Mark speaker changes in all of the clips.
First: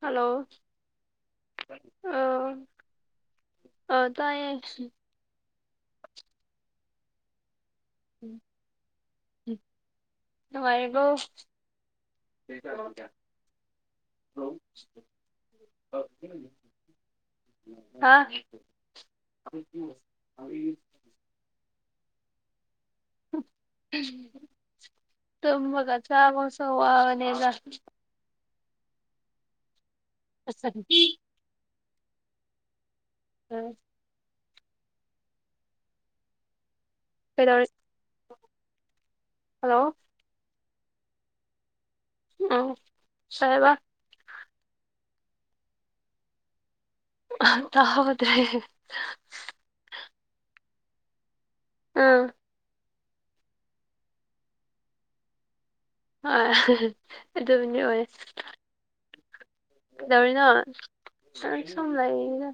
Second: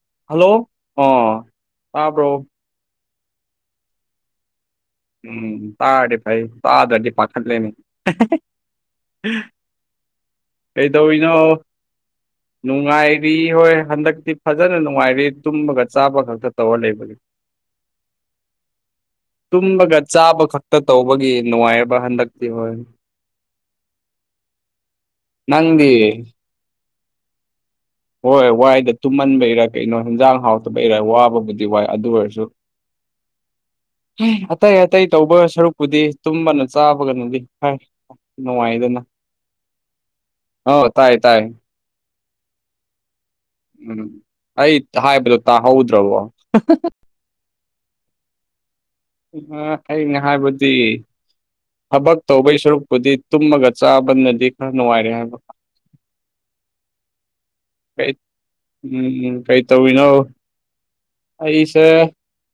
Speaker 1: Hello
Speaker 2: ꯑꯣ ꯇꯥꯕ꯭ꯔꯣ
Speaker 1: ꯑꯥ ꯑꯥ ꯇꯥꯏꯌꯦ
Speaker 2: ꯎꯝ ꯇꯥꯔꯗꯤ ꯐꯩ ꯇꯥꯗ꯭ꯔꯥꯗꯤ ꯄꯥꯈꯠꯂꯦꯅꯦ
Speaker 1: ꯅꯨꯡꯉꯥꯏꯔꯤꯕꯣ
Speaker 2: ꯀꯩꯗꯧꯔꯤꯅꯣ ꯅꯨꯡꯉꯥꯏꯔꯤ ꯍꯣꯏ ꯍꯟꯗꯛꯇꯤ ꯐꯥꯖꯅ ꯅꯨꯡꯉꯥꯏꯔꯤ ꯇꯨꯝꯃꯒ ꯆꯥꯕ ꯈꯛꯇ ꯇꯧꯔ ꯂꯩꯕꯒꯤ
Speaker 1: ꯍꯥ
Speaker 2: ꯇꯨꯝꯕꯒ ꯆꯥꯕ ꯈꯛꯇ ꯇꯧꯕꯒꯤ ꯅꯨꯡꯉꯥꯏꯕ ꯍꯟꯗꯛꯇꯤ ꯍꯣꯏ ꯅꯪꯗꯤ
Speaker 1: ꯇꯨꯝꯕꯒ ꯆꯥꯕꯁꯨ ꯋꯥꯕꯅꯤꯗ
Speaker 2: ꯍꯣꯏ ꯋꯥꯏꯗ ꯇꯨꯝꯃꯟꯕꯩꯔ ꯀꯩꯅꯣ ꯍꯦꯟꯖꯥꯡ ꯍꯥꯎꯇꯕꯩꯔ ꯋꯥꯕꯕꯨꯗꯤ ꯋꯥꯏ ꯑꯗꯨ ꯑꯣꯏꯔꯁꯨ
Speaker 1: ꯎꯝ
Speaker 2: ꯑꯇꯩ ꯑꯇꯩ ꯇꯧꯕ ꯁꯔꯨꯛꯄꯨꯗꯤ ꯇꯨꯝꯕꯅ ꯆꯥꯕꯒꯅꯗꯤ
Speaker 1: ꯀꯩꯗꯧꯔꯤ
Speaker 2: ꯍꯣꯏ ꯅꯨꯡꯉꯥꯏꯗꯅ
Speaker 1: ꯍꯜꯂꯣ
Speaker 2: ꯑꯥꯎ ꯇꯥꯏ ꯇꯥꯏ
Speaker 1: ꯑꯥꯎ ꯀꯩꯕ
Speaker 2: ꯎꯝ ꯑꯩ ꯍꯥꯏꯕꯗꯣ ꯇꯥꯍꯧꯗ꯭ꯔꯕꯣ
Speaker 1: ꯇꯥ ꯍꯧꯗ꯭ꯔꯦ
Speaker 2: ꯑꯩꯅ ꯍꯥꯏꯕꯗꯤ ꯊꯕꯛ
Speaker 1: ꯎꯝ
Speaker 2: ꯇꯧꯕꯩ ꯁꯔꯨꯛ ꯄꯨꯗꯤ ꯇꯨꯝꯃꯒ ꯆꯥꯕꯅꯗꯤ ꯈꯔ ꯅꯨꯡꯉꯥꯏꯔꯦ ꯍꯥꯏꯕ
Speaker 1: ꯍꯣꯏ ꯑꯗꯨꯕꯨꯗꯤ ꯑꯣꯏ
Speaker 2: ꯀꯩ ꯎꯝ ꯀꯩ
Speaker 1: ꯀꯩꯗꯧꯔꯤꯅꯣ ꯑꯩ
Speaker 2: ꯑꯩꯁ
Speaker 1: ꯁꯨꯝ ꯂꯩꯔꯤꯗ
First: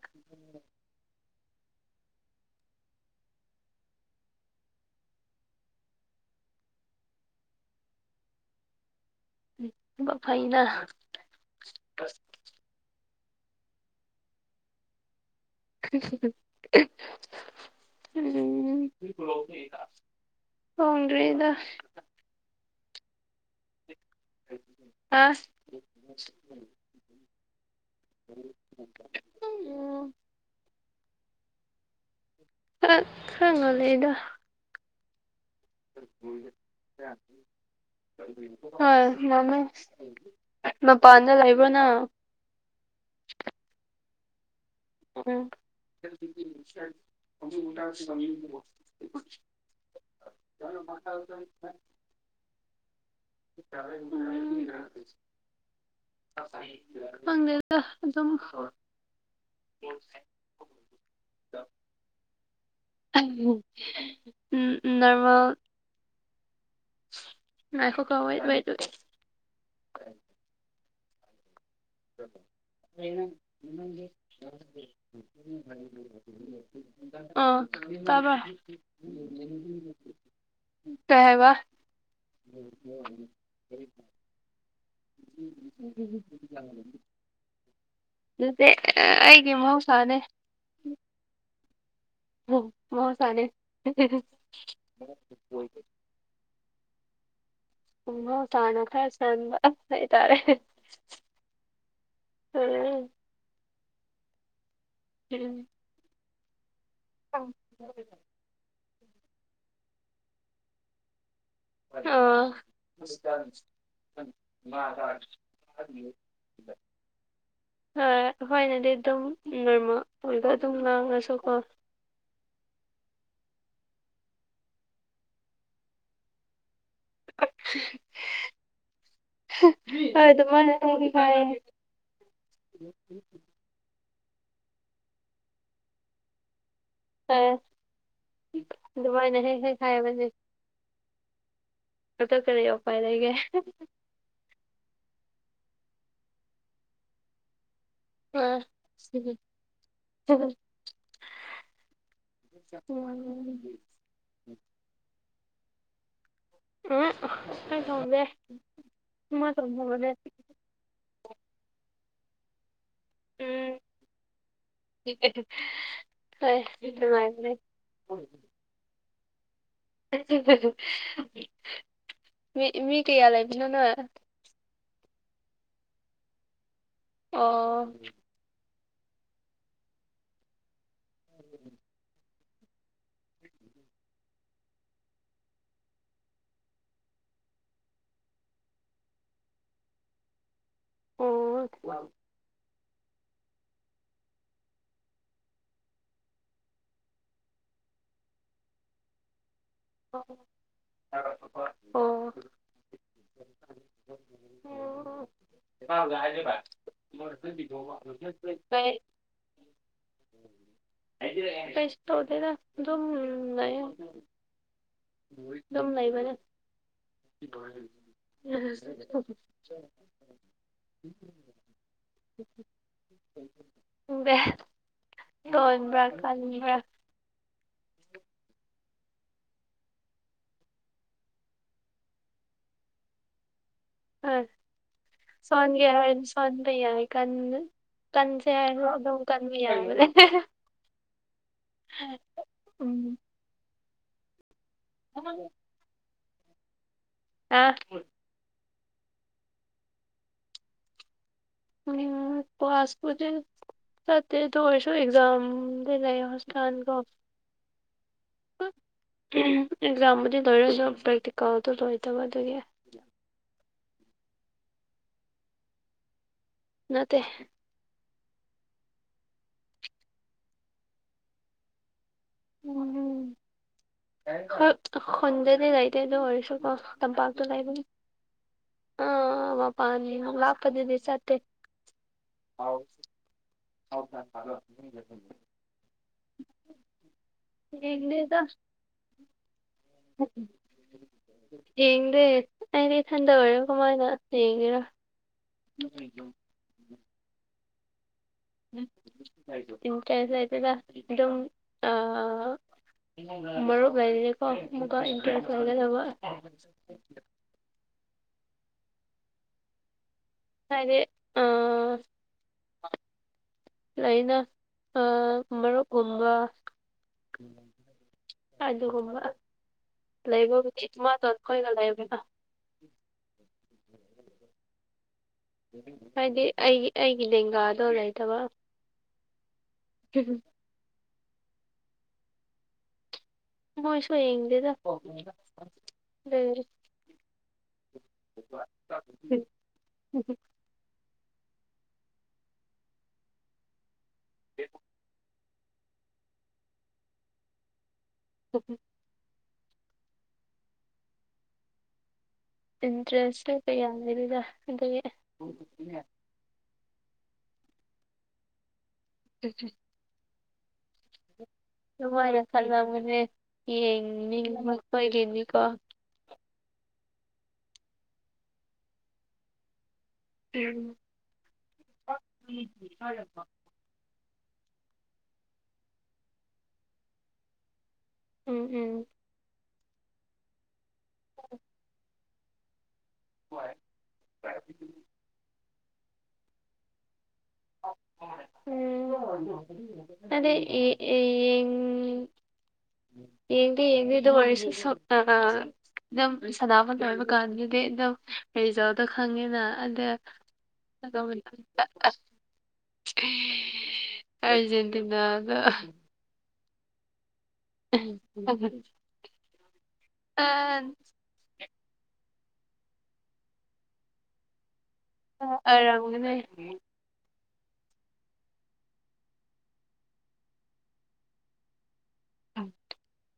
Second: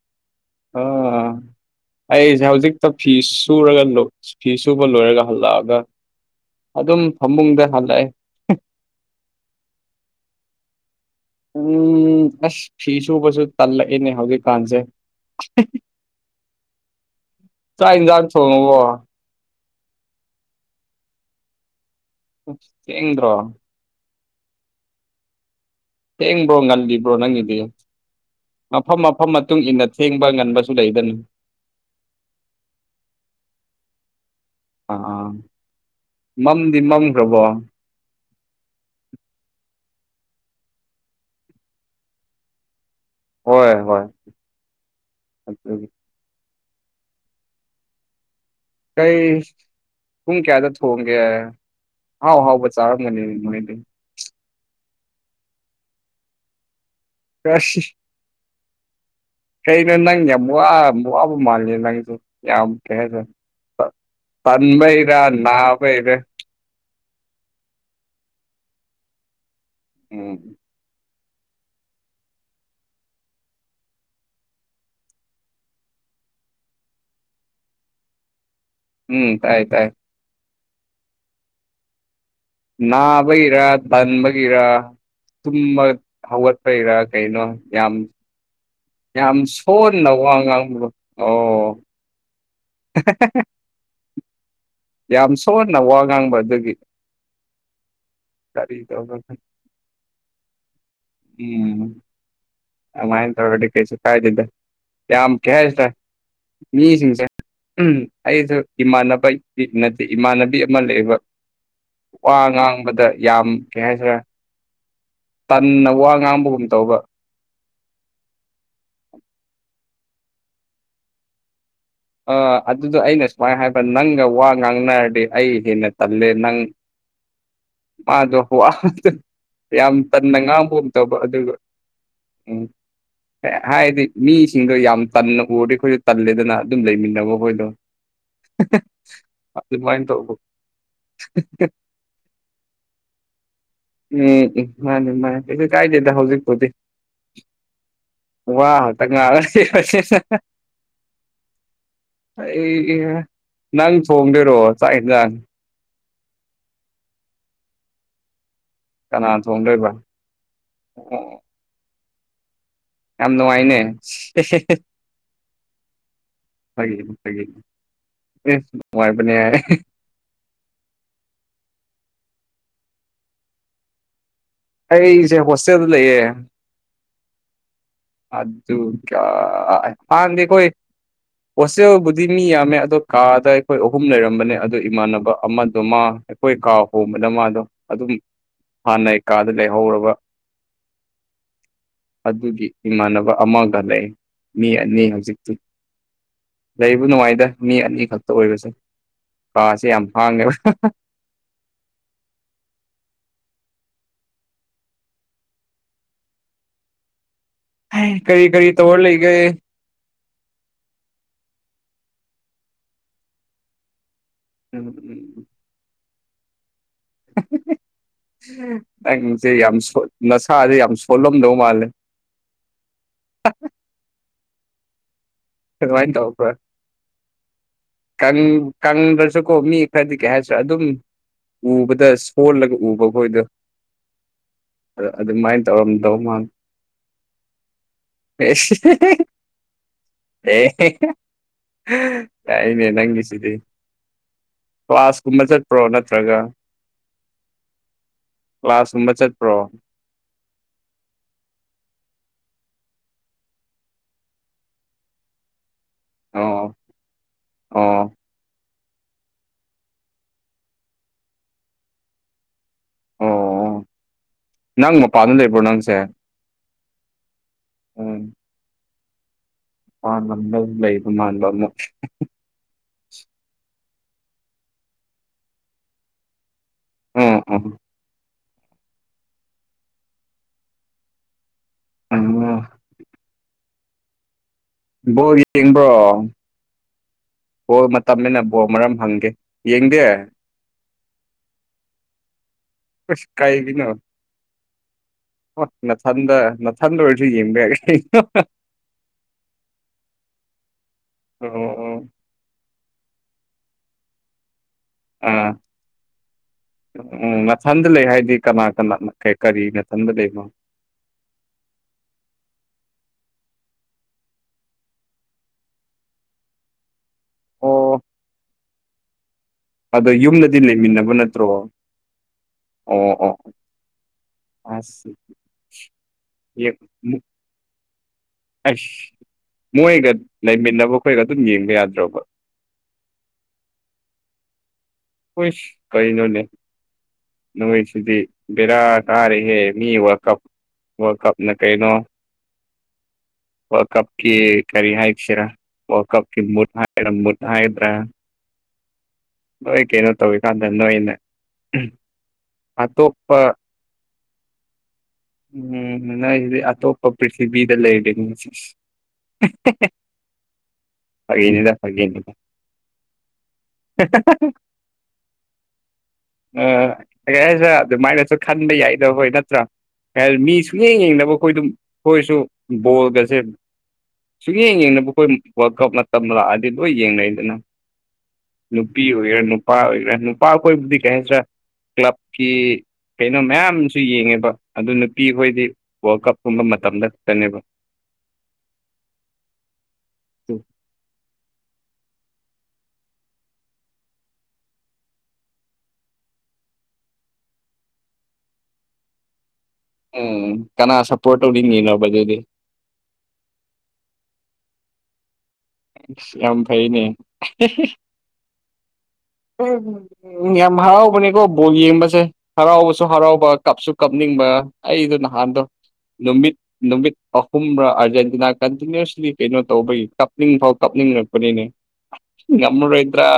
Speaker 2: ꯑꯥ ꯑꯩꯁꯦ ꯍꯧꯖꯤꯛꯇ ꯐꯤ ꯁꯨꯔꯒ ꯐꯤ ꯁꯨꯕ ꯂꯣꯏꯔꯒ ꯍꯜꯂꯛꯑꯒ ꯑꯗꯨꯝ ꯐꯃꯨꯡꯗ ꯍꯜꯂꯛꯑꯦ
Speaker 1: ꯊꯥꯕꯛ ꯐꯩꯅ
Speaker 2: ꯎꯝ ꯑꯁ ꯐꯤ ꯁꯨꯕꯁꯨ ꯇꯜꯂꯛꯏꯅꯦ ꯍꯧꯖꯤꯛꯀꯥꯟꯁꯦ ꯆꯥꯛ ꯌꯦꯟꯁꯥꯡ ꯊꯣꯡꯉꯕꯣ
Speaker 1: ꯎꯝ ꯊꯣꯡꯗ꯭ꯔꯤꯗ
Speaker 2: ꯊꯦꯡꯗ꯭ꯔꯣ
Speaker 1: ꯑꯁ
Speaker 2: ꯊꯦꯡꯕ꯭ꯔꯣ ꯉꯜꯂꯤꯕ꯭ꯔꯣ ꯅꯪꯒꯤꯗꯤ ꯃꯐꯝ ꯃꯐꯝ ꯃꯇꯨꯡ ꯏꯟꯅ ꯊꯦꯡꯕ ꯉꯟꯕ ꯂꯩꯗꯅ
Speaker 1: ꯈꯔ ꯈꯔ ꯉꯜꯂꯤꯗ
Speaker 2: ꯑꯥ ꯑꯥ ꯃꯝꯗꯤ ꯃꯝꯈ꯭ꯔꯕꯣ
Speaker 1: ꯍꯣꯏ ꯃꯝꯃꯦ ꯃꯄꯥꯟꯗ ꯂꯩꯕ꯭ꯔꯣ ꯅꯪ
Speaker 2: ꯍꯣꯏ ꯍꯣꯏ
Speaker 1: ꯎꯝ
Speaker 2: ꯑꯗꯨꯒꯤ ꯀꯩ ꯄꯨꯡ ꯀꯌꯥꯗ ꯊꯣꯡꯒꯦ ꯑꯍꯥꯎ ꯍꯥꯎꯕ ꯆꯥꯔꯝꯒꯅꯤ ꯅꯣꯏꯗꯤ
Speaker 1: ꯎꯝ [unintelligible] ꯈꯪꯗꯦꯗ
Speaker 2: ꯑꯁ
Speaker 1: ꯑꯗꯨꯝ
Speaker 2: ꯀꯩꯅꯣ ꯅꯪ ꯌꯥꯝ ꯋꯥ ꯋꯥꯕ ꯃꯥꯥꯜꯂꯦ ꯅꯪꯖꯨ ꯌꯥꯝ ꯀꯩ ꯍꯥꯏꯗꯣꯏꯅꯣ
Speaker 1: ꯎꯝ
Speaker 2: ꯇꯟꯕꯩꯔꯥ
Speaker 1: ꯅꯣꯔꯃꯦꯜ
Speaker 2: ꯅꯥꯕꯩꯔꯥ
Speaker 1: ꯉꯥꯏꯈꯣꯀꯣ ꯋꯦꯠ ꯋꯦꯠ
Speaker 2: ꯎꯝ
Speaker 1: [inaudible] ꯑꯥ ꯇꯥꯕ꯭ꯔꯥ
Speaker 2: ꯎꯝ ꯇꯥꯏ ꯇꯥꯏ
Speaker 1: ꯀꯩ ꯍꯥꯏꯕ
Speaker 2: ꯅꯥꯕꯒꯤꯔ ꯇꯟꯕꯒꯤꯔ ꯇꯨꯝꯕ ꯍꯧꯒꯠꯄꯩꯔꯥ
Speaker 1: [inaudible]
Speaker 2: ꯀꯩꯅꯣ ꯌꯥꯝ
Speaker 1: ꯅꯠꯇꯦ
Speaker 2: ꯌꯥꯝ
Speaker 1: ꯑꯩꯒꯤ
Speaker 2: ꯁꯣꯟꯅ
Speaker 1: ꯃꯍꯧꯁꯥꯅꯦ
Speaker 2: ꯋꯥ ꯉꯥꯡꯕ ꯑꯣ
Speaker 1: ꯃꯁꯅꯦ
Speaker 2: ꯉꯥꯡꯕꯗꯒꯤ
Speaker 1: ꯎ ꯆꯅ ꯐ
Speaker 2: ꯇꯧꯕ
Speaker 1: ꯆꯕ ꯍꯥꯏꯇꯥꯔꯦ ꯎꯝ
Speaker 2: ꯎꯝꯥꯏꯟ ꯊꯧꯒ ꯀꯩꯁꯨ ꯀꯥꯏꯗꯗ ꯌꯥ ꯀꯌꯥ ꯍꯥꯏꯁ ꯇ ꯃꯤꯁꯤꯡꯁ ꯎꯝ ꯑꯩ ꯏꯃꯥꯟꯅꯕ ꯅꯠꯇꯦ ꯏꯃꯥꯟꯅꯕꯤ ꯑꯃ ꯂꯩꯕ ꯋꯥ
Speaker 1: ꯑꯥ
Speaker 2: ꯉꯥꯡꯕꯗ ꯌꯥꯝ ꯀꯩ ꯍꯥꯏꯁꯤꯔꯦ
Speaker 1: ꯃꯥ ꯁꯥ
Speaker 2: ꯉꯥꯡꯕꯒꯨꯝ ꯇꯧꯕ
Speaker 1: ꯍꯣꯏ ꯍꯣꯏꯅꯗꯤ ꯑꯗꯨꯝ ꯅꯣꯔꯃꯜ ꯑꯣꯏꯕ ꯑꯗꯨꯝ ꯂꯥꯡꯉꯁꯨ ꯀꯣ
Speaker 2: ꯑ ꯑꯗꯨꯗꯣ ꯑꯩꯅ ꯁꯨꯃꯥꯏꯅ ꯍꯥꯏꯕ ꯅꯪꯒ ꯋꯥ ꯉꯥꯡꯅꯔꯗꯤ ꯑꯩ ꯍꯦꯟꯅ ꯇꯜꯂꯦ ꯅꯪ ꯃꯥꯗꯣ ꯋꯥ ꯌꯥꯝ
Speaker 1: ꯑ
Speaker 2: ꯇꯟꯅ
Speaker 1: ꯑꯗꯨ ꯃꯥ
Speaker 2: ꯉꯥꯡꯕꯒꯨꯝ ꯇꯧꯕ
Speaker 1: ꯍ
Speaker 2: ꯑꯗꯨꯒ ꯎꯝ ꯍꯥꯏꯗꯤ ꯃꯤꯁꯤꯡꯗꯣ ꯌꯥꯝ ꯇꯟꯅ ꯎꯔꯗꯤ ꯑꯩꯈꯣꯏꯗ ꯇꯜꯂꯦꯗꯅ ꯑꯗꯨꯝ ꯂꯩꯃꯤꯟꯅꯩ
Speaker 1: ꯍꯥꯏ
Speaker 2: ꯅꯕꯈꯣꯏꯗꯣ
Speaker 1: ꯑꯗꯨꯃꯥꯏꯅ ꯍꯦꯛ ꯍꯦꯛ
Speaker 2: ꯑꯗꯨꯃꯥꯏꯅ
Speaker 1: ꯍꯥꯏꯕꯅꯦ
Speaker 2: ꯇꯧꯕꯧꯕ
Speaker 1: ꯑꯗ ꯀꯔꯤ ꯎꯄꯥꯏ ꯂꯩꯒꯦ
Speaker 2: ꯎꯝ ꯎꯝ ꯃꯥꯅꯦ ꯃꯥꯅꯦꯁꯨ ꯀꯥꯏꯗꯦꯗ ꯍꯧꯖꯤꯛ ꯐꯣꯗꯤ
Speaker 1: ꯑꯩ
Speaker 2: ꯋꯥꯍ ꯇ ꯉꯔ ꯑꯩ ꯅꯪ ꯊꯣꯡꯝꯕꯤꯔꯣ ꯆꯥꯛꯟꯖꯥꯡ
Speaker 1: ꯎ ꯍꯥꯎꯗꯦ
Speaker 2: ꯀꯅꯥꯅ ꯊꯣꯡꯗ꯭ꯔꯣꯏꯕ ꯑꯣ ꯌꯥꯝ ꯅꯨꯡꯉꯥꯏꯅꯦ
Speaker 1: ꯎꯝ
Speaker 2: ꯍꯦ ꯍꯦ
Speaker 1: ꯍꯣꯏ ꯅꯨꯡꯉꯥꯏꯕꯅꯦ
Speaker 2: ꯑꯦ ꯅꯨꯡꯉꯥꯏꯕꯅꯤꯍꯦ
Speaker 1: ꯃꯤ ꯃꯤ ꯀꯩꯌꯥ ꯂꯩꯕꯤꯅꯣ ꯅꯪ
Speaker 2: ꯑꯩꯁꯦ ꯍꯣꯁꯇꯦꯜꯗ ꯂꯩꯌꯦ
Speaker 1: ꯑꯣ
Speaker 2: ꯑꯗꯨꯒ ꯍꯥꯟꯅꯗꯤ ꯑꯩꯈꯣꯏ ꯍꯣꯁꯇꯦꯜꯕꯨꯗꯤ ꯃꯤ ꯌꯥꯝꯃꯦ ꯑꯗꯣ ꯀꯥꯗ ꯑꯩꯈꯣꯏ ꯑꯍꯨꯝ ꯂꯩꯔꯝꯕꯅꯦ ꯑꯗꯨ ꯏꯃꯥꯟꯅꯕ ꯑꯃꯗꯣ ꯃꯥ ꯑꯩꯈꯣꯏ ꯀꯥ ꯍꯣꯡꯕꯗ ꯃꯥꯗꯣ ꯑꯗꯨꯝ ꯍꯥꯟꯅꯩ ꯀꯥꯗ ꯂꯩꯍꯧꯔꯕ
Speaker 1: ꯑꯣ
Speaker 2: ꯑꯗꯨꯒꯤ ꯏꯃꯥꯟꯅꯕ ꯑꯃꯒ ꯂꯩ ꯃꯤ ꯑꯅꯤ ꯍꯧꯖꯤꯛꯇꯤ ꯂꯩꯕꯨ ꯅꯨꯡꯉꯥꯏꯗ ꯃꯤ ꯑꯅꯤ ꯈꯛꯇ ꯑꯣꯏꯕꯁꯦ ꯀꯥꯁꯦ ꯌꯥꯝ ꯍꯥꯡꯉꯦꯕ
Speaker 1: ꯑꯣ [unintelligible]
Speaker 2: ꯀꯔꯤ ꯀꯔꯤ ꯇꯧꯔ ꯂꯩꯒꯦ
Speaker 1: ꯀꯩꯁꯨ ꯇꯧꯗꯦꯗ ꯑꯗꯨꯝ ꯂꯩꯌꯦ
Speaker 2: [unintelligible]
Speaker 1: ꯑꯗꯨꯝ ꯂꯩꯕꯅꯦ
Speaker 2: ꯅꯪꯁꯦ ꯌꯥꯝ ꯁꯣꯟ ꯅꯁꯥꯥꯁꯦ ꯌꯥꯝ ꯁꯣꯜꯂꯝꯗꯧ ꯃꯥꯜꯂꯦ
Speaker 1: ꯈꯪꯗꯦ ꯇꯣꯟꯕ꯭ꯔꯥ
Speaker 2: ꯑꯗꯨꯃꯥꯏꯅ ꯇꯧꯕ꯭ꯔꯣ
Speaker 1: ꯀꯟꯕ꯭ꯔꯥ
Speaker 2: ꯀꯪ ꯀꯪꯗ꯭ꯔꯁꯨꯀꯣ ꯃꯤ ꯈꯔꯗꯤ ꯀꯩ ꯍꯥꯏ ꯇꯥꯔꯦ ꯑꯗꯨꯝ ꯎꯕꯗ ꯁꯣꯜꯂꯒ ꯎꯕꯈꯣꯏꯗꯣ
Speaker 1: ꯑ ꯁꯣꯟꯒꯦ
Speaker 2: ꯇꯧꯔꯝꯗꯧ
Speaker 1: ꯍꯥꯏꯗꯤ
Speaker 2: ꯃꯥꯜꯂꯦ
Speaker 1: ꯁꯣꯟꯕ ꯌꯥꯏ ꯀꯟ ꯀꯟꯁꯦ
Speaker 2: ꯑꯦꯁ
Speaker 1: ꯍꯥꯏꯔꯒ ꯑꯗꯨꯝ ꯀꯟ ꯑꯗꯨꯒ ꯌꯥꯕꯅꯦ
Speaker 2: ꯑꯦ ꯍꯦ ꯌꯥꯏꯅꯦ
Speaker 1: ꯎꯝ
Speaker 2: ꯅꯪꯒꯤ ꯁꯤꯗꯤ ꯀ꯭ꯂꯥꯁ ꯀꯨꯝꯕ ꯆꯠꯄ꯭ꯔꯣ ꯅꯠꯇ꯭ꯔꯒ
Speaker 1: ꯑꯥꯍ
Speaker 2: ꯀ꯭ꯂꯥꯁꯀꯨꯝꯕ ꯆꯠꯄ꯭ꯔꯣ
Speaker 1: ꯎꯝ ꯀ꯭ꯂꯥꯁꯕꯨꯗꯤ ꯆꯠꯇꯦ ꯑꯗꯨ ꯑꯣꯏꯖꯨ ꯑꯦꯛꯖꯥꯝ
Speaker 2: ꯑꯣ ꯑꯣ
Speaker 1: [unintelligible] ꯑꯦꯛꯖꯥꯝꯕꯨꯗꯤ ꯂꯣꯏꯔꯁꯨ ꯄꯔꯥꯛꯇꯤꯀꯦꯜꯗꯣ ꯂꯣꯏꯗꯕ ꯑꯗꯨꯒꯤ
Speaker 2: ꯑꯣ ꯅꯪ ꯃꯄꯥꯟꯗ ꯂꯩꯕ꯭ꯔꯣ ꯅꯪꯁꯦ
Speaker 1: ꯅꯠꯇꯦ
Speaker 2: ꯎꯝ ꯃꯄꯥꯟ ꯂꯝꯗ ꯂꯩꯕ ꯃꯥꯟꯕ ꯑꯃꯨꯛ
Speaker 1: ꯎꯝ ꯈꯣꯏ ꯈꯨꯟꯗꯗꯤ ꯂꯩꯇꯦ ꯑꯗꯨ ꯑꯣꯏꯁꯨ ꯀꯣ
Speaker 2: ꯎꯝ
Speaker 1: ꯇꯝꯄꯥꯛꯇ
Speaker 2: ꯎꯝ
Speaker 1: ꯂꯩꯕ ꯑ ꯃꯄꯥꯟ ꯂꯥꯞꯄꯗꯗꯤ ꯆꯠꯇꯦ
Speaker 2: ꯎꯝ
Speaker 1: [unintelligible]
Speaker 2: ꯕꯣꯜ ꯌꯦꯡꯕ꯭ꯔꯣ ꯕꯣꯜ
Speaker 1: ꯌꯦꯡꯗꯦꯗ
Speaker 2: ꯃꯇꯝꯅꯤꯅ ꯕꯣꯝ ꯃꯔꯝ ꯍꯪꯒꯦ ꯌꯦꯡꯗꯦ
Speaker 1: ꯌꯦꯡꯗꯦ ꯑꯩ
Speaker 2: ꯑꯁ
Speaker 1: ꯏꯊꯟꯗ ꯑꯣꯏꯔ
Speaker 2: ꯀꯩꯒꯤꯅꯣ
Speaker 1: ꯀꯃꯥꯏꯅ ꯌꯦꯡꯒꯦꯔ
Speaker 2: ꯑꯣ ꯅꯊꯟꯗ ꯅꯊꯟꯗ ꯑꯣꯏꯔꯁꯨ ꯌꯦꯡꯕ ꯌꯥꯏ ꯀꯩꯅꯣ
Speaker 1: ꯏꯟꯇ꯭ꯔꯦꯁ ꯂꯩꯇꯦꯗ ꯑꯗꯨꯝ
Speaker 2: ꯑꯣ
Speaker 1: ꯑ
Speaker 2: ꯑꯣ
Speaker 1: ꯃꯔꯨꯞ ꯂꯩꯔꯗꯤꯀꯣ ꯑꯃꯨꯛꯀ ꯏꯟꯇ꯭ꯔꯦꯁ
Speaker 2: ꯑꯥ
Speaker 1: ꯂꯩꯒꯗꯕ
Speaker 2: ꯊꯟꯗ ꯂꯩ ꯍꯥꯏꯗꯤ ꯀꯅꯥ ꯀꯅꯥ ꯀꯔꯤ ꯅꯊꯟꯗ ꯂꯩꯔꯤꯅꯣ
Speaker 1: ꯍꯥꯏꯗꯤ ꯑ ꯂꯩꯅ ꯑ ꯃꯔꯨꯞ ꯀꯨꯝꯕ
Speaker 2: ꯑꯣ
Speaker 1: ꯑꯗꯨꯒꯨꯝꯕ
Speaker 2: ꯑꯗꯣ ꯌꯨꯝꯗꯗꯤ
Speaker 1: ꯂꯩꯕꯕꯨꯗꯤ
Speaker 2: ꯂꯩꯃꯤꯟꯅꯕ
Speaker 1: ꯏꯃꯥꯇꯣꯟ
Speaker 2: ꯅꯠꯇ꯭ꯔꯣ
Speaker 1: ꯈꯣꯏꯒ ꯂꯩꯕ
Speaker 2: ꯑꯣ ꯑꯣ ꯑꯁ
Speaker 1: ꯍꯥꯏꯗꯤ ꯑꯩꯒꯤ ꯑꯩꯒꯤ ꯂꯦꯡꯒꯥꯗꯣ ꯂꯩꯇꯕ
Speaker 2: ꯑꯁ ꯃꯣꯏꯒ ꯂꯩꯃꯤꯟꯅꯕ ꯈꯣꯏꯒ ꯑꯗꯨꯝ ꯌꯦꯡꯕ ꯌꯥꯗ꯭ꯔꯕ
Speaker 1: ꯃꯣꯏꯁꯨ ꯌꯦꯡꯗꯦꯗ
Speaker 2: ꯎꯁ ꯀꯩꯅꯣꯅꯦ
Speaker 1: ꯑꯗꯨꯒꯤ
Speaker 2: ꯅꯣꯏ ꯁꯤꯗꯤ ꯕꯦꯔꯥ ꯀꯥꯔꯦꯍꯦ ꯃꯤ ꯋꯥ ꯀꯞ ꯋꯥꯔꯜꯗ ꯀꯞꯅ ꯀꯩꯅꯣ ꯋꯥꯔꯜꯗ ꯀꯞ ꯀ ꯀꯔꯤ ꯍꯥꯏꯥꯁꯤꯔ ꯋꯥ ꯀꯞ ꯃꯨꯗ ꯍꯥꯏꯔ ꯃꯨꯗ ꯍꯥꯏꯗ꯭ꯔꯥ
Speaker 1: ꯑꯣ
Speaker 2: ꯅꯣꯏ ꯀꯩꯅꯣ ꯇꯧꯋ ꯀꯥꯟꯗ ꯅꯣꯏꯅ ꯑꯇꯣꯞꯄ
Speaker 1: ꯏꯟꯇꯔꯦꯁꯁꯨ ꯀꯌꯥ ꯂꯩꯇꯦꯗ ꯑꯗꯒꯤ
Speaker 2: ꯅꯣꯏꯗꯤ ꯑꯇꯣꯞꯄ ꯄ꯭ꯔꯤꯊꯕꯤꯗ ꯂꯩꯕꯅꯤ ꯐꯥꯒꯤꯅꯤꯗ ꯐꯥꯒꯤꯅꯤꯗ
Speaker 1: ꯁꯃꯥꯏꯅ ꯈꯅꯥ ꯑꯃꯅꯦ ꯌꯦꯡꯅꯤꯡ ꯉꯛꯄꯒꯤꯅꯤꯀꯣ
Speaker 2: ꯑꯁ ꯑꯗꯨꯃꯥꯏꯅꯁꯨ ꯈꯟꯕ ꯌꯥꯏꯗ ꯍꯣꯏ ꯅꯠꯇ꯭ꯔꯥ ꯃꯤ
Speaker 1: ꯎꯝ
Speaker 2: ꯁꯨꯡꯌꯦꯡ ꯌꯦꯡꯗꯕ ꯑꯩꯈꯣꯏ ꯑꯗꯨꯝ ꯑꯩꯈꯣꯏꯁꯨ ꯕꯣꯜꯒꯁꯦ ꯁꯨꯛꯌꯦꯡ ꯌꯦꯡꯗꯕ ꯑꯩꯈꯣꯏ ꯋꯥꯛ ꯀꯞ ꯃꯇꯝ ꯂꯥꯛꯑꯗꯤ ꯂꯣꯏ ꯌꯦꯡꯅꯩꯗꯅ
Speaker 1: ꯎꯝ ꯎꯝ
Speaker 2: ꯅꯨꯄꯤ ꯑꯣꯏꯒꯦꯔꯥ ꯅꯨꯄꯥ ꯑꯣꯏꯒꯦꯔꯥ ꯅꯨꯄꯥ ꯑꯩꯈꯣꯏꯕꯨꯗꯤ ꯀꯩ ꯍꯥꯏꯁꯤ꯭ꯔꯥ ꯀ꯭ꯂꯕꯀꯤ ꯀꯩꯅꯣ ꯃꯌꯥꯝꯁꯨ ꯌꯦꯡꯉꯦꯕ ꯑꯗꯨ ꯅꯨꯄꯤ ꯑꯩꯈꯣꯏꯗꯤ ꯋꯥꯔꯜ ꯀꯞꯀꯨꯝꯕ ꯃꯇꯝꯗ ꯈꯛꯇꯅꯦꯕ
Speaker 1: ꯎꯝ ꯑꯗ ꯌꯦꯡꯗꯤ ꯌꯦꯡ ꯑꯗꯨ ꯋꯥꯔꯁ ꯁꯛꯇ ꯑꯗꯨꯝ ꯁꯅꯥꯃꯣ ꯑꯣꯏꯕ ꯀꯥꯟꯗꯨꯗꯤ ꯑꯗꯨꯝ ꯔꯤꯖꯜꯗ ꯈꯪꯉꯤꯅ ꯗ
Speaker 2: ꯎꯝ ꯀꯅꯥ ꯁꯞꯄꯣꯔꯠ ꯇꯧꯅꯤꯡꯉꯤꯅꯣꯕ ꯑꯗꯨꯗꯤ
Speaker 1: ꯑꯔꯖꯦꯟꯇꯤꯅꯥꯗ
Speaker 2: ꯌꯥꯝ ꯐꯩꯅꯦ ꯝꯚꯥꯎꯕꯅꯤꯀꯣ ꯕꯣꯜ ꯌꯦꯡꯕꯁꯦ ꯍꯔꯥꯎꯕꯁꯨ ꯍꯔꯥꯎꯕ ꯀꯞꯁꯨ ꯀꯞꯅꯤꯡꯕ ꯑꯩꯗꯨꯅ ꯍꯥꯟꯗ
Speaker 1: ꯑꯣꯏꯔꯝꯒꯅꯤ
Speaker 2: ꯅꯨꯃꯤꯠ ꯅꯨꯃꯤꯠ ꯑꯍꯨꯝꯕ꯭ꯔꯥ ꯑꯥꯔꯖꯦꯟꯇꯤꯅꯥ ꯀꯟꯇꯤꯅ꯭ꯨꯁꯂꯤ ꯀꯩꯅꯣ ꯇꯧꯕꯒꯤ ꯀꯞꯅꯤꯡ ꯐꯥꯎ ꯀꯞꯅꯤꯡꯉꯛꯄꯅꯤꯅꯦ ꯝꯔ ꯏꯗ꯭ꯔꯥ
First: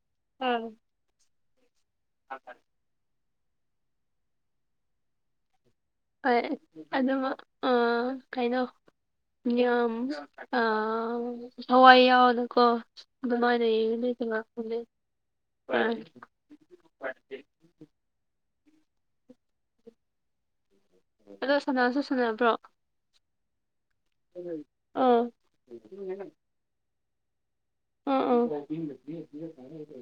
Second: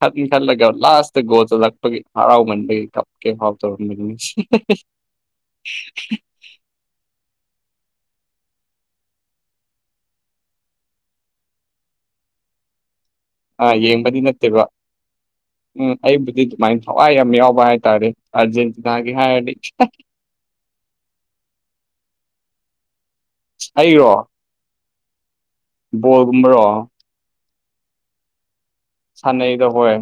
Speaker 2: ꯈ ꯈꯂꯒ
Speaker 1: ꯎꯝ.
Speaker 2: ꯂꯥꯁꯇ ꯒꯁꯗꯛꯄꯒꯤ ꯍꯔꯥꯎꯃꯟꯕꯩ ꯀꯞꯀꯦ ꯍꯔꯥꯎ ꯇꯧꯔꯝꯃꯤꯅꯤ
Speaker 1: ꯍꯣꯏ ꯑꯗꯨꯝ ꯑ ꯀꯩꯅꯣ ꯌꯥꯝ ꯑ ꯍꯋꯥꯏ ꯌꯥꯎꯗꯀꯣ ꯑꯗꯨ ꯃꯥꯥꯏꯅ
Speaker 2: ꯑꯥ
Speaker 1: ꯂꯩ
Speaker 2: ꯌꯦꯡꯕꯗꯤ ꯅꯠꯇꯦꯕ
Speaker 1: ꯂꯂꯦ
Speaker 2: ꯎꯝ ꯑꯩꯕꯨꯗꯤ ꯑꯗꯨꯃꯥꯏꯅ ꯊꯋꯥꯏ ꯌꯥꯝ ꯌꯥꯎꯕ ꯍꯥꯏꯇꯥꯔꯦ ꯑꯥꯔꯖꯦꯟꯇꯤꯅꯥꯒꯤ ꯍꯥꯏꯔꯗꯤ
Speaker 1: ꯍꯜꯂꯣ ꯁꯅꯥꯁꯨ ꯁꯅꯥꯕ꯭ꯔꯣ
Speaker 2: ꯑꯩꯔꯣ
Speaker 1: ꯑꯥ
Speaker 2: ꯕꯣꯜꯒꯨꯝꯕꯔꯣ
Speaker 1: ꯑ ꯑ
Speaker 2: ꯁꯥꯟꯅꯩꯗ ꯍꯣꯏ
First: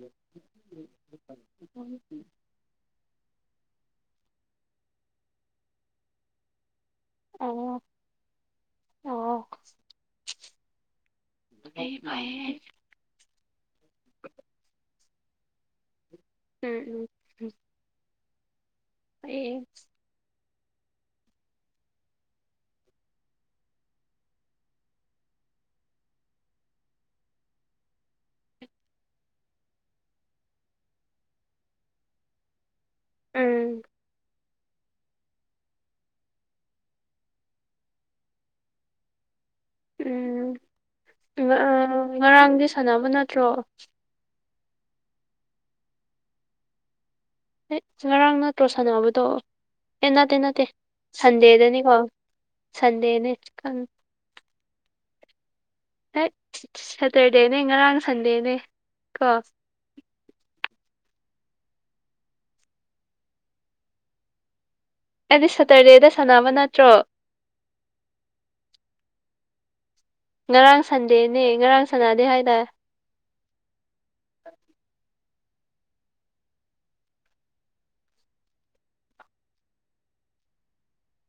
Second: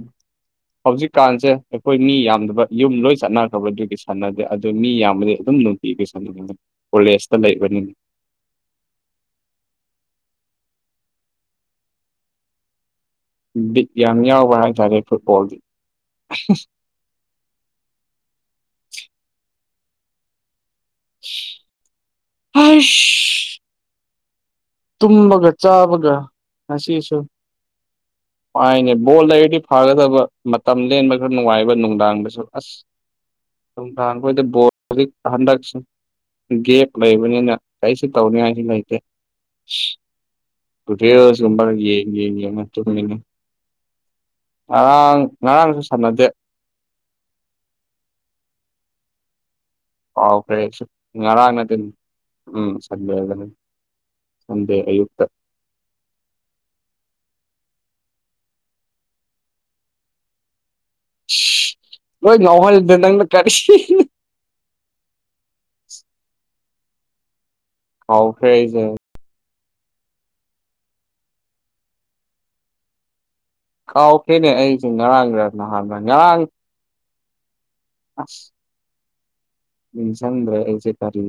Speaker 2: ꯍꯧꯖꯤꯛꯀꯥꯟꯁꯦ
Speaker 1: ꯑꯣ
Speaker 2: ꯑꯩꯈꯣꯏ ꯃꯤ ꯌꯥꯝꯗꯕ ꯌꯨꯝ ꯂꯣꯏ ꯆꯠꯅꯈ꯭ꯔꯕ ꯑꯗꯨꯒꯤ ꯁꯥꯟꯅꯗꯦ ꯑꯗꯨ ꯃꯤ ꯌꯥꯝꯕꯗꯤ ꯑꯗꯨꯝ ꯅꯨꯡꯄꯤꯒꯤ ꯁꯟ ꯀꯣꯂꯦꯖꯇ ꯂꯩꯕꯅꯤꯅꯦ
Speaker 1: ꯑꯣ ꯑꯩ
Speaker 2: ꯗꯤ ꯌꯥꯝ ꯌꯥꯎꯕ ꯍꯥꯏꯇꯥꯔꯦ ꯐꯨꯠꯕꯣꯜꯗꯤ
Speaker 1: ꯎꯝ ꯐꯩꯌꯦ ꯎꯝ ꯎꯝ ꯑꯦ
Speaker 2: ꯑ ꯇꯨꯝꯃꯒ ꯆꯥꯕꯒ ꯉꯁꯤꯁꯨ ꯄꯥꯏꯅꯦ ꯕꯣꯜ ꯂꯩꯔꯗꯤ ꯐꯥꯒꯗꯕ ꯃꯇꯝ ꯂꯦꯟꯕ ꯈꯔ ꯅꯨꯡꯉꯥꯏꯕ ꯅꯨꯡꯗꯥꯡꯗꯁꯨ ꯑꯁ
Speaker 1: ꯎꯝ
Speaker 2: ꯅꯨꯝꯗꯥꯡ ꯈꯣꯏꯗꯤ ꯕꯣ ꯍꯧꯖꯤꯛ ꯍꯟꯗꯛꯁꯨ ꯒꯦꯞ ꯂꯩꯕꯅꯤꯅ ꯀꯔꯤꯁꯨ ꯇꯧꯅꯤꯉꯥꯏꯁꯨ ꯂꯩꯇꯦ ꯀꯇꯦ ꯁꯒꯨꯝꯕꯦ ꯌꯦ
Speaker 1: ꯎꯝ ꯉꯔꯥꯡꯗꯤ ꯁꯥꯟꯅꯕ
Speaker 2: [unintelligible]
Speaker 1: ꯅꯠꯇ꯭ꯔꯣ
Speaker 2: ꯑꯔꯥꯡ ꯉꯔꯥꯡꯁꯨ ꯁꯥꯟꯅꯗꯦ
Speaker 1: ꯍ ꯉꯔꯥꯡ ꯅꯠꯇ꯭ꯔꯣ ꯁꯥꯟꯅꯕꯗꯣ ꯑꯦ ꯅꯠꯇꯦ
Speaker 2: ꯀꯥꯎꯈ꯭ꯔꯦ
Speaker 1: ꯅꯠꯇꯦ
Speaker 2: ꯑꯩꯁꯨ ꯉꯔꯥꯡ ꯅꯠꯇꯦꯅꯦ
Speaker 1: ꯁꯟꯗꯦꯗꯅꯤꯀꯣ
Speaker 2: ꯎꯝ
Speaker 1: ꯁꯟꯗꯦꯅꯦ
Speaker 2: ꯁꯟꯗꯦꯗꯅꯤ ꯁꯟꯗꯦ ꯑꯌꯨꯛꯇ
Speaker 1: ꯍ ꯁꯦꯇꯔꯗꯦꯅꯦ ꯉꯔꯥꯡ ꯁꯟꯗꯦꯅꯦ ꯀꯣ
Speaker 2: ꯅꯣꯏ ꯉꯥꯎꯍꯜꯂꯦ ꯅꯪꯅ ꯀꯔꯤ
Speaker 1: ꯑꯩꯗꯤ ꯁꯇꯔꯗꯦꯗ ꯁꯥꯟꯅꯕ ꯅꯠꯇ꯭ꯔꯣ
Speaker 2: ꯀꯥꯎꯈ꯭ꯔꯦ ꯑꯩꯁꯨ
Speaker 1: ꯉꯔꯥꯡ ꯁꯟꯗꯦꯅꯦ ꯉꯔꯥꯡ ꯁꯥꯟꯅꯗꯦ ꯍꯥꯏꯗꯥꯏ
Speaker 2: ꯀꯥꯎꯈ꯭ꯔꯦꯅꯦ ꯑꯩꯁꯦ ꯉꯔꯥꯡꯂ ꯅꯍꯥꯟꯂ ꯉꯔꯥꯡ ꯑꯁ ꯆꯗ꯭ꯔꯁꯦ ꯑꯩꯁꯦ ꯀꯔꯤ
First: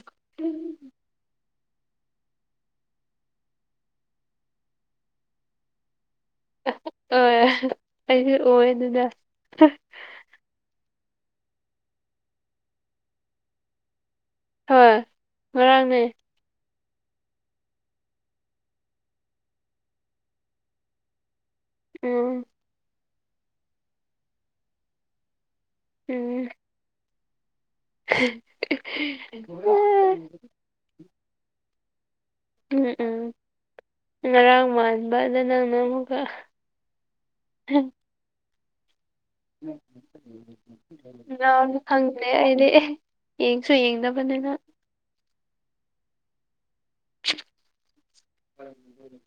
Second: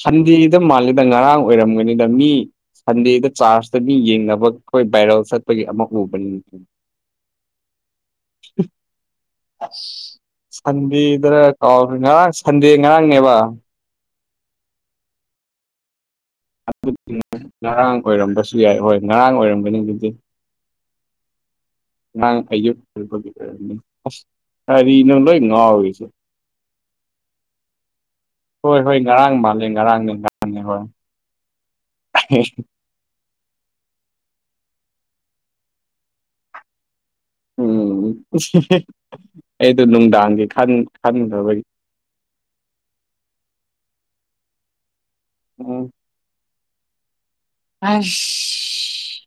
Speaker 2: ꯁꯟꯗꯦꯗ ꯃꯥ ꯗ ꯉꯔꯥꯡ ꯑꯣꯏꯔꯝꯒꯅꯤꯗ ꯃꯤ ꯁꯟꯗꯦꯗ ꯆꯥꯔꯖꯇ ꯃꯤ ꯌꯦꯡꯅꯕ ꯑꯩꯈꯣꯏ ꯕꯥꯏꯔꯦꯜ ꯆꯠꯄꯒꯤ ꯑꯃ ꯎꯕꯅꯤ
Speaker 1: [unintelligible] ꯑꯩꯁꯨ ꯑꯣꯏ ꯑꯗꯨꯅ
Speaker 2: ꯑꯁ ꯁꯟꯗꯦꯗꯔ ꯀꯥꯎ ꯉꯔꯥꯡ ꯁꯟꯗꯦ ꯉꯔꯥꯡꯅꯦꯕ
Speaker 1: ꯍꯣꯏ ꯉꯔꯥꯡꯅꯦ
Speaker 2: ꯑꯗꯨꯗꯤ ꯉꯔꯥꯡ ꯑꯣꯏꯔꯝꯕꯁꯨ ꯌꯥꯏ ꯍꯣꯏ ꯉꯔꯥꯡ ꯑꯣꯏꯔꯝꯕꯅꯤ ꯑꯗꯨꯗꯤ
Speaker 1: ꯎꯝ
Speaker 2: ꯉꯍꯥꯡ ꯑꯌꯨꯛꯒꯤ ꯑꯣꯏ ꯑꯁ ꯀꯔꯤꯅꯣ ꯂꯣꯏ ꯉꯥꯎꯔꯤꯁꯦ
Speaker 1: ꯎꯝ
Speaker 2: ꯍꯣꯏ ꯍꯣꯏ ꯉꯔꯥꯡ ꯃꯥꯜꯂꯦ ꯉꯔꯥꯡꯅꯦ
Speaker 1: ꯎꯝ
Speaker 2: ꯉꯔꯥꯡꯅꯦ ꯍꯣꯏ
Speaker 1: ꯎꯝ ꯎꯝ ꯉꯔꯥꯡ ꯃꯥꯟꯕꯗ ꯅꯪꯅ ꯑꯃꯨꯛꯀ
Speaker 2: ꯎꯝ ꯑꯩꯗ ꯅꯨꯡꯗꯥꯡꯒꯤ ꯈꯟ ꯈꯟꯗꯕꯒꯤ
Speaker 1: ꯈꯪꯗꯦ ꯑꯩꯗꯤ ꯑꯦ ꯌꯦꯡꯁꯨ ꯌꯦꯡꯗꯕꯅꯤꯅ
Speaker 2: [inaudible] ꯑꯥꯁ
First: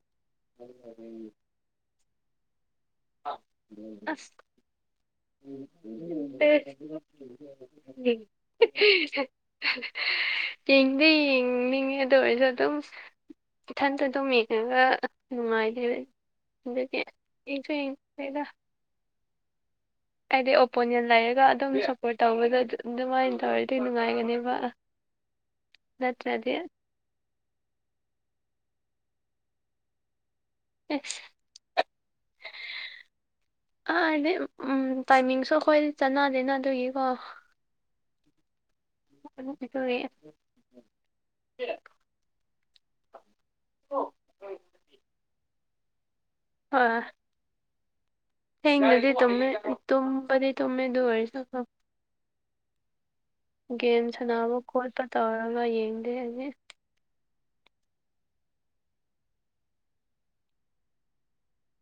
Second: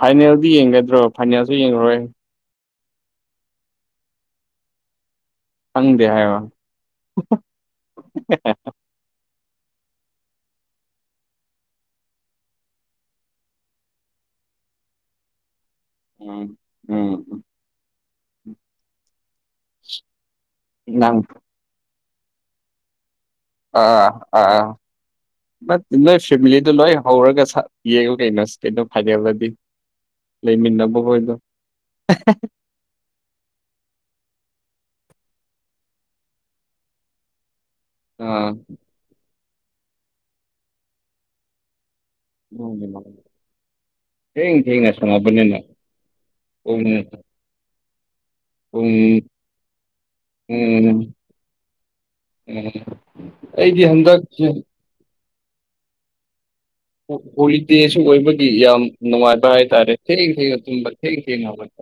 Speaker 2: ꯐꯥꯏꯅꯦꯜꯗꯤ ꯌꯦꯡꯒꯗ꯭ꯔꯣ ꯐꯥꯏꯅꯦꯜꯁꯨ ꯌꯦꯡꯉꯔꯣꯏ
Speaker 1: [unintelligible] ꯑꯁ
Speaker 2: ꯈꯪꯗꯦ ꯍꯥꯏꯌꯣ
Speaker 1: [unintelligible] ꯌꯦꯡꯗꯤ ꯌꯦꯡꯅꯤꯡꯉꯦ ꯑꯗꯨ ꯑꯣꯏꯔꯁꯨ ꯑꯗꯨꯝ ꯏꯊꯟꯇ ꯑꯗꯨꯝ ꯌꯦꯡꯉꯒ ꯅꯨꯡꯉꯥꯏꯗꯦ
Speaker 2: ꯎꯝ
Speaker 1: ꯑꯗꯨꯗꯤ
Speaker 2: ꯎꯝ
Speaker 1: [unintelligible] ꯍꯥꯏꯗꯤ ꯑꯣꯄꯣꯅꯦꯟ
Speaker 2: ꯅꯪ
Speaker 1: ꯂꯩꯔꯒ ꯑꯗꯨꯝ ꯁꯞꯄꯣꯔꯠ ꯇꯧꯕꯗꯣ ꯑꯗꯨꯃꯥꯏꯟ ꯇꯧꯌꯦ
Speaker 2: ꯑꯥ ꯑꯥ ꯅꯣꯏ
Speaker 1: ꯅꯠꯇ꯭ꯔꯗꯤ
Speaker 2: ꯐꯦꯃꯤꯂꯤꯗꯨ ꯂꯣꯏ ꯍꯧꯔꯒ ꯁ ꯌꯦꯡꯉꯨ ꯀꯩꯅꯣ ꯀꯩꯅꯣ ꯐꯥꯏꯅꯦꯜꯗꯗꯤ
Speaker 1: ꯑꯦꯁ
Speaker 2: ꯂꯩꯃꯤꯟꯅꯕ ꯈꯣꯏꯗꯣ
Speaker 1: ꯥ ꯍꯥꯏꯗꯤ ꯇꯥꯏꯃꯤꯡꯁꯨ ꯑꯩꯈꯣꯏ ꯆꯅꯗꯦꯅ ꯑꯗꯨꯒꯤꯀꯣ
Speaker 2: [unintelligible]
Speaker 1: [unintelligible]
Speaker 2: ꯈꯡꯗꯦꯗ ꯊꯦꯡ ꯊꯦꯡꯅ ꯁꯥꯅꯕꯅꯤꯅ
Speaker 1: ꯍꯣꯏ ꯊꯦꯡꯅꯗꯤ ꯇꯨꯝꯃꯦ ꯇꯨꯝꯕꯗꯤ ꯇꯨꯃꯦ
Speaker 2: ꯎꯝ ꯎꯝ
Speaker 1: ꯑꯗꯨ ꯑꯣꯏꯔꯁꯨ
Speaker 2: ꯑꯩꯗꯤ
Speaker 1: ꯒꯦꯝ
Speaker 2: ꯍꯟꯗꯛꯁꯦ
Speaker 1: ꯁꯥꯟꯅꯕ ꯈꯣꯠꯄ ꯇꯧꯔꯒ ꯌꯦꯡꯗꯦ ꯑꯩꯗꯤ
Speaker 2: ꯍꯣꯂꯤꯗꯦꯁꯨ ꯑꯣꯏꯕꯒꯤ ꯌꯥꯝ ꯅꯨꯡꯉꯥꯏꯕ ꯍꯥꯏꯇꯥꯔꯦ ꯊꯦꯡ ꯊꯦꯡꯅ ꯇꯨꯝꯕ ꯊꯦꯡ ꯊꯦꯡꯅ ꯍꯧꯒꯠ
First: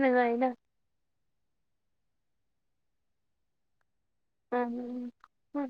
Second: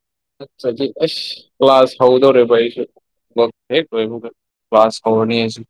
Speaker 1: ꯅꯨꯡꯉꯥꯏꯅ
Speaker 2: ꯅꯠꯇ꯭ꯔꯗꯤ ꯑꯁ ꯀ꯭ꯂꯥꯁ ꯍꯧꯗꯣꯔꯦꯕ ꯑꯩꯁꯨ ꯍꯦꯛ ꯂꯣꯏꯕꯨ ꯀ꯭ꯂꯥꯁ
Speaker 1: ꯎꯝ
Speaker 2: ꯍꯧꯔꯅꯤ ꯑꯩꯁꯨ
Speaker 1: ꯎꯝ